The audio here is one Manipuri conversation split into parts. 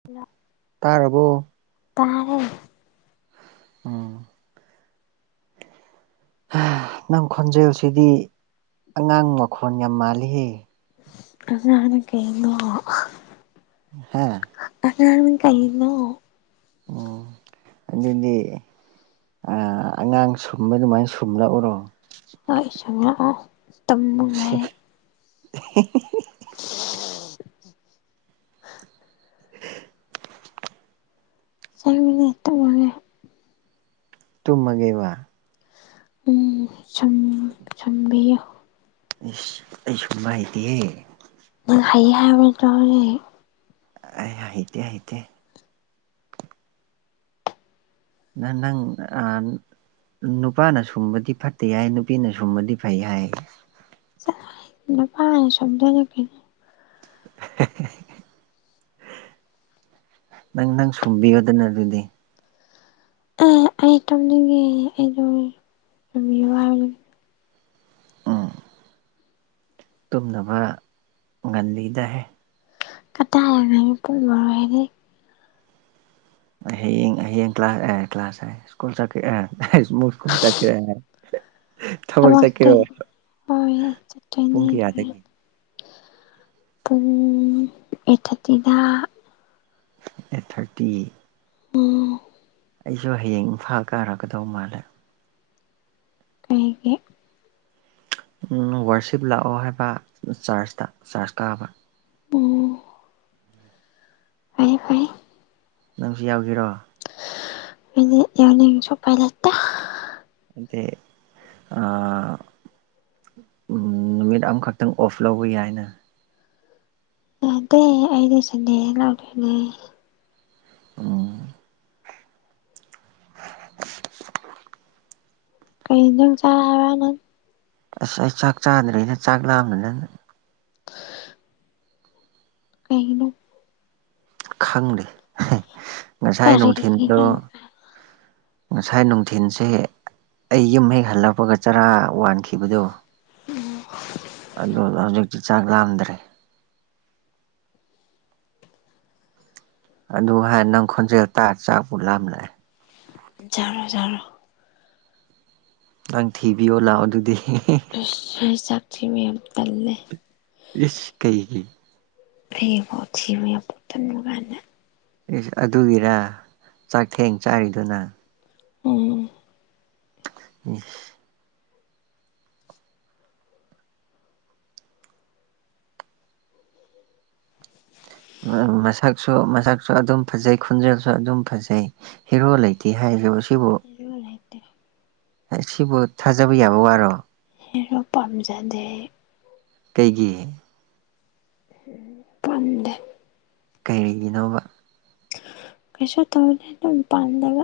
[inaudible] ꯇꯥꯔꯕꯣ ꯇꯥꯔꯦ ꯎꯝ ꯅꯪ ꯈꯣꯟꯖꯦꯜꯁꯤꯗꯤ ꯑꯉꯥꯡ ꯃꯈꯣꯟ ꯌꯥꯝ ꯃꯥꯜꯂꯤꯍꯦ ꯑꯉꯥꯪ ꯀꯩꯅꫭ ꯍꯥꯥ ꯑꯉꯥꯡꯅ ꯀꯩꯅꯣ ꯎꯝ ꯑꯗꯨꯗꯤ ꯑ ꯑꯉꯥꯡ ꯁꯨꯝꯕ ꯑꯗꯨꯃꯥꯏꯅ ꯁꯨꯝꯂꯛꯎꯔꯣ ꯅ ꯇꯝꯃꯉ [unintelligible] [unintelligible] [inaudible] ꯆꯪꯃꯤꯅ‌ꯦ ꯇꫭꯛꯑꯒ‌ꯦ ꯇꯨꯝꯃꯒꯦꯕꯥ ꯎꯝ ꯁꯨꯝ ꯁꯨꯝꯕꯤꯌꯨ ꯏꯁꯩ ꯑꯩ ꯁꯨꯝꯕ ꯍꯩꯇꯊ‌ꯦ ꯅꯪ ꯍꯩ ꯍꯥꯏꯔꯕ ꯅꯠꯇꯔꫭ ꯍꯩ ꯍꯥꯏꯍꯤꯇ ꯍꯥꯏꯍꯤꯇ ꯅꯪ ꯅꯪ ꯑ ꯅꯨꯄꯥꯅ ꯁꯨꯝꯕꯗꯤ ꯐꯠꯇꯦ ꯍꯥꯏ ꯅꯨꯄꯤꯅ ꯁꯨꯝꯕꯗꯤ ꯐꯩ ꯍꯥꯏ [unintelligible] ꯍꯥ ꯍꯥ ꯍꯥ ꯍꯥ ꯍꯥ ꯅꯪ ꯅꯪ ꯁꯨꯝꯕꯤꯌꯗꯅ ꯑꯗꯨꯗꯤ ꯑ ꯑꯩ ꯇꯝꯅꯤꯡꯉꯦ ꯑꯩꯗꯣ ꯇꯝꯕꯤꯌꯨ ꯍꯥꯏꯕꯅ‌ꯦ ꯎꯝ ꯇꯨꯝꯅꯕ ꯉꯜꯂꯤꯗꯍꯦ ꯀꯗꯥꯏ ꯄꯨꯡ ꯙꯥꯔꫭ ꯍ‌ꯦꯜꯂ‌ꯦ ꯍꯌꯦꯡ ꯍꯌꯦꯡ ꯀ꯭ꯂꯥꯁ ꯑꯦ ꯀ꯭ꯂꯥꯁ ꯍꯥꯏ ꯁ꯭ꯀꯨꯜ ꯆꯔꯤ ꯁꯀꯨꯜ ꯆꯀꯤꯔꯤ ꯇꯃꯣꯇ ꯍ ꯆ ꯇ ꯄꯨꯡ ꯀꯌꯥꯗꯒꯤ [unintelligible] ꯄꯨꯡ ꯑꯦꯊꯇꯤꯗ ꯑꯥꯏꯠ ꯊꯥꯔꯇꯤ ꯑꯣ ꯑꯩꯁꯨ ꯍꯌꯦꯡ ꯏꯝꯐꯥꯜ ꯀꯥꯔꯛꯀꯗꯧ ꯃꯥꯜꯂꯦ ꯑꯩꯒꯤ ꯎꯝ ꯋꯥꯔꯁꯤꯞ ꯂꯥꯛꯑꯣ ꯍꯥꯏꯕ ꯆꯥꯔꯖꯇ ꯆꯥꯔꯖ ꯀꯥꯕ ꯑꯣ ꯐꯩ-ꯐꯩ ꯅꯪꯁꯨ ꯌꯥꯎꯒꯦꯔꯣ ꯌꯥꯎꯅꯤꯡꯁꯨ ꯄꯥꯏ ꯂꯩꯇꯦ ꯑꯥ ꯎꯝ ꯅꯨꯃꯤꯠ ꯑꯃꯈꯛꯇꯪ ꯑꯣꯐ ꯂꯧꯕ ꯌꯥꯏꯅ ꯌꯥꯗ ꯑꯩ ꯂꫭꯏꯁꯜꯂꯗꯅ ꯂꯧꯗꫭꯏꯅ ꯎꯝ ꯀꯩ ꯏꯟꯖꯥꯡ ꯆꯥꯔ ꯅꯪ ꯑꯁ ꯑꯩ ꯆꯥꯛ ꯆꯥꯗ꯭ꯔꯤꯅ ꯆꯥꯛ ꯂꯥꯝꯕꯅ ꯀꯩꯍꯅꯣ ꯈꯪꯗꯦ ꯉꯁꯥꯏ ꯅꯨꯡꯊꯤꯟꯗꯣ ꯀꯔꯤꯒꯤꯅꯣ ꯉꯁꯥꯏ ꯅꯨꯡꯊꯜꯁꯦ ꯑꯩ ꯌꯨꯝ ꯍꯦꯛ ꯍꯜꯂꯛꯄꯒ ꯆꯔꯥ ꯋꯥꯟꯈꯤꯕꯗꯣ ꯑꯗꯨ ꯍꯧꯖꯤꯛꯇꯤ ꯆꯥꯛ ꯂꯥꯝꯗ꯭ꯔꯦ ꯑꯗꯨ ꯍꯥꯟꯅ ꯅꯪ ꯈꯣꯟꯖꯦꯜ ꯇꯥꯔ ꯆꯥꯛꯄꯨ ꯂꯥꯝꯂꯛꯑꯦ ꯖꯥꯔꯣ ꯖꯥꯔꯣ ꯅꯪ ꯊꯤꯕꯤꯌꯣ ꯂꯥꯛꯑꯣ ꯑꯗꯨꯗꯤ ꯍ ꯆꯥꯛꯁꯤꯦ ꯃꯌꯥꯝ ꯇꯜꯂꯦ ꯏꯁ ꯀꯩꯒꯤ ꯑꯩꯕꯨ ꯑꯊꯤꯕ ꯌꯥꯝꯄꯣꯛꯊꯟꯕ ꯀꯥꯏꯅ ꯏꯁ ꯑꯗꯨꯒꯤꯔ ꯆꯥꯛꯊꯦꯡ ꯆꯥꯔꯤꯗꯨꯅ ꯎꯝ ꯎꯝ ꯃꯁꯛꯁꯨ ꯃꯁꯛꯁꯨ ꯑꯗꯨꯝ ꯐꯖꯩ ꯈꯣꯟꯖꯦꯜꯁꯨ ꯑꯗꯨꯝ ꯐꯖꯩ ꯍꯦꯔꯣ ꯂꯩꯇꯦ ꯍꯥꯏꯁ ꯁꯤꯕꯨ [unintelligible] ꯁꯤꯕꯨ ꯊꯥꯖꯕ ꯌꯥꯕ ꯋꯥꯔꯣ ꯍ‌ꯦꯔꫭ ꯄꯝꯖꯗꯦ ꯀꯩꯒꯤ ꯄꯝꯗꯦ ꯀꯔꯤꯒꯤꯅꯣꯕ ꯀꯁ ꯇꯍꯅ ꯄꯥꯟꯗꯕ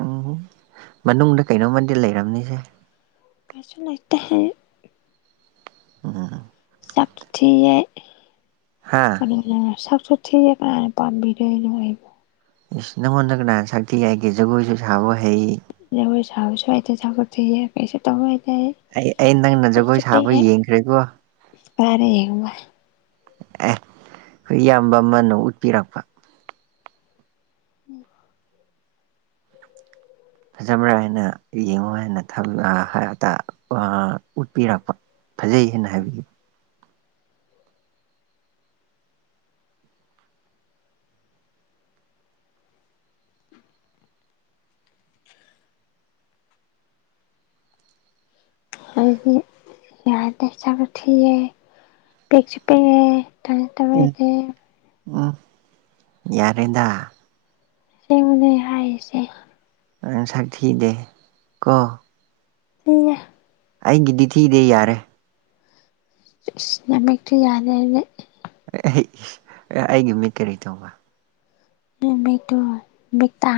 ꯎꯝ ꯃꯅꯨꯡꯗ ꯀꯩꯅꯣꯝꯃꯗꯤ ꯂꯩꯔꯝꯅꯤꯁꯦ ꯀꯩꯁꯨ ꯂꯩꯇꯦ ꯍꯥꯏ ꯎꯝ ꯆꯥꯛ ꯊꯤꯌ‌ꯦ ꯍꯥꯥ ꯁꯥꯛꯁꯨ ꯊꯤꯌ‌ꯦ ꯀꯥꯅꯅ ꯄꯥꯝꯕꯤꯗꫭꯏꯅꫭ ꯏꯁ ꯅꯪꯉꯣꯟꯗ ꯀꯅꯅ ꯁꯛ ꯊꯤ ꯍꯥꯏꯒ‌ꯦ ꯖꯒꯣꯏꯁꯨ ꯁꯥꯕ ꯍꯩ ꯖꯒꯣꯏ ꯁꯥꯕꯁꯨ ꯍꯩꯇꯦ ꯊꯥꯒꯠꯇꯦꯍꯦ ꯀꯩꯁꯨ ꯇꯧ ꯍꯩꯇꯦꯍꯦ ꯑꯩ ꯑꯩ ꯅꯪꯅ ꯖꯒꯣꯏ ꯁꯥꯕ ꯌꯦꯡꯈ꯭ꯔꯦꯀꯣ ꯐꯔꯦ ꯌꯦꯕ ꯑꯦ ꯍꯏꯌꯥꯝꯕ ꯑꯃꯅꯥ ꯎꯠꯄꯤꯔꯛꯄ ꯎꯝ ꯐꯖꯕ꯭ꯔꯥ ꯍꯥꯏꯅ ꯌꯦꯡꯉꯣ ꯍꯥꯏꯅ ꯊꯧ ꯑ ꯍꯥ ꯇꯥ ꯑ ꯎꯠꯄꯤꯔꯛꯄ ꯐꯖꯩ ꯍꯥꯏꯅ ꯍꯥꯏꯕꯗꯤ ꯍꯥꯏꯗꯤ ꯌꯥꯗ ꯆꯥꯛꯁꯨ ꯊꯤꯌ‌ꯦ ꯄꯦꯛꯁꯨ ꯄꯦꯛꯉꯦ ꯇ ꯎꯝ ꯇꯕꯗꯤ ꯎꯝ ꯌꯥꯔꯦꯗ ꯑꯁ‌ꯦꯡꯕꯅ‌ꯦ ꯍꯥꯏꯁ‌ꯦ ꯁꯛ ꯊꯤꯗꯦ ꯀꯣ [unintelligible] ꯑꯩꯒꯤꯗꯤ ꯊꯤꯗꯦ ꯌꯥꯔꯦ ꯏꯁ ꯅꯃꯤꯛꯇꯨ ꯌꯥꯅ ꯅꯤꯅ ꯑꯩ ꯑꯩꯒꯤ ꯃꯤ ꯀꯔꯤ ꯇꯧꯕ ꯅꯨꯃꯤꯛꯇꯃꯤꯛꯇ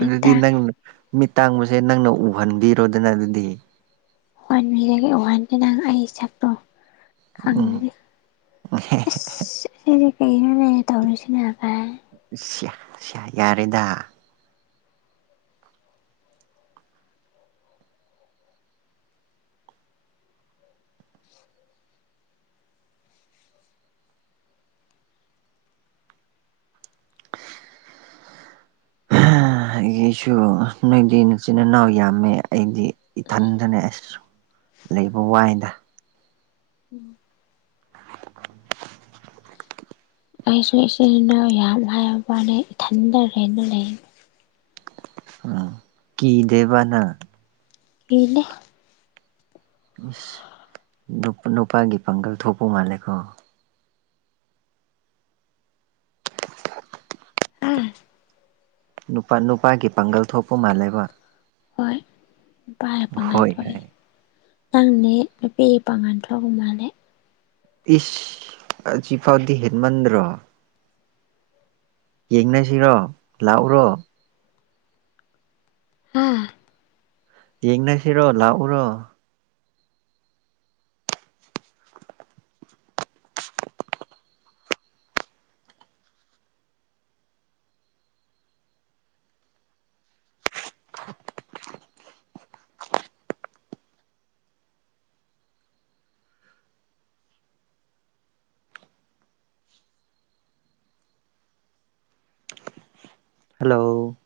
ꯑꯗꯨꯗꯤ ꯇꯥꯡꯉꯦ ꯅꯪꯅ ꯃꯤꯠ ꯇꯥꯡꯕꯁꯦ ꯅꯪꯅ ꯎꯍꯟꯕꯤꯔꯣꯗꯅ ꯑꯗꯨꯗꯤ ꯎꯍꯟꯕꯤꯔꯒꯦ ꯎꯍꯟꯒꯦ ꯅꯪ ꯑꯩ ꯁꯛꯇꯣ ꯎꯝ ꯈꯪꯗꯦ ꯑꯁ ꯁꯤꯗꯤ ꯀꯩꯅꯣꯅꯦ ꯇꯧꯔꯤꯁꯤꯅ ꯀꯥꯏꯅ ꯁꯤꯌꯥ ꯁꯤꯌꯥ ꯌꯥꯔꯦꯗ ꯑ ꯑꯩꯒꯤꯁꯨ ꯅꯣꯏꯗꯤ ꯏꯆꯤꯟ ꯏꯅꯥꯎ ꯌꯥꯝꯃꯦ ꯑꯩꯗꯤ ꯏꯊꯟꯗꯅꯦ ꯑꯁ ꯂꯩꯕ ꯋꯥꯏꯗ ꯎꯝ ꯑꯩꯁꯨ ꯏꯆꯤꯜ ꯏꯅꯥꯎ ꯌꯥꯝ ꯍꯥꯏꯕ ꯋꯥꯅꯦ ꯏꯊꯟꯗꯔꯦꯅ ꯂꯩ ꯑ ꯀ ꯗꯦꯕꯅ ꯏꯩꯅ ꯏꯁꯁ ꯅꯨꯄꯥꯒꯤ ꯄꯥꯡꯒꯜ ꯊꯣꯛꯄ ꯃꯥꯜꯂꯦꯀꯣ ꯍꯥ ꯅꯨꯄꯥ ꯅꯨꯄꯥꯒꯤ ꯄꯥꯡꯒꯜ ꯊꯣꯛꯄ ꯃꯥꯜꯂꯦꯕ ꯅꯨꯄꯥꯒꯤ ꯄꯥꯡꯉꯥꯟ ꯍꯣꯏ ꯊꯣꯛꯑꯦ ꯍꯥꯏ ꯅꯪꯅꯦ ꯅꯨꯄꯤꯒꯤ ꯄꯥꯡꯉꯥꯟ ꯊꯣꯛꯣꯛꯒꯨꯝ ꯃꯥꯜꯂꯦ ꯏꯁ ꯍꯧꯖꯤꯐꯥꯎꯗꯤ ꯍꯦꯟꯃꯟꯗ꯭ꯔꯣ ꯌꯦꯡꯅꯁꯤꯔꯣ ꯂꯥꯛꯎꯔꯣ ꯎꯝ ꯌꯦꯡꯅꯁꯤꯔꯣ ꯂꯥꯛꯎꯔꯣ ꯍꯜꯂꯣ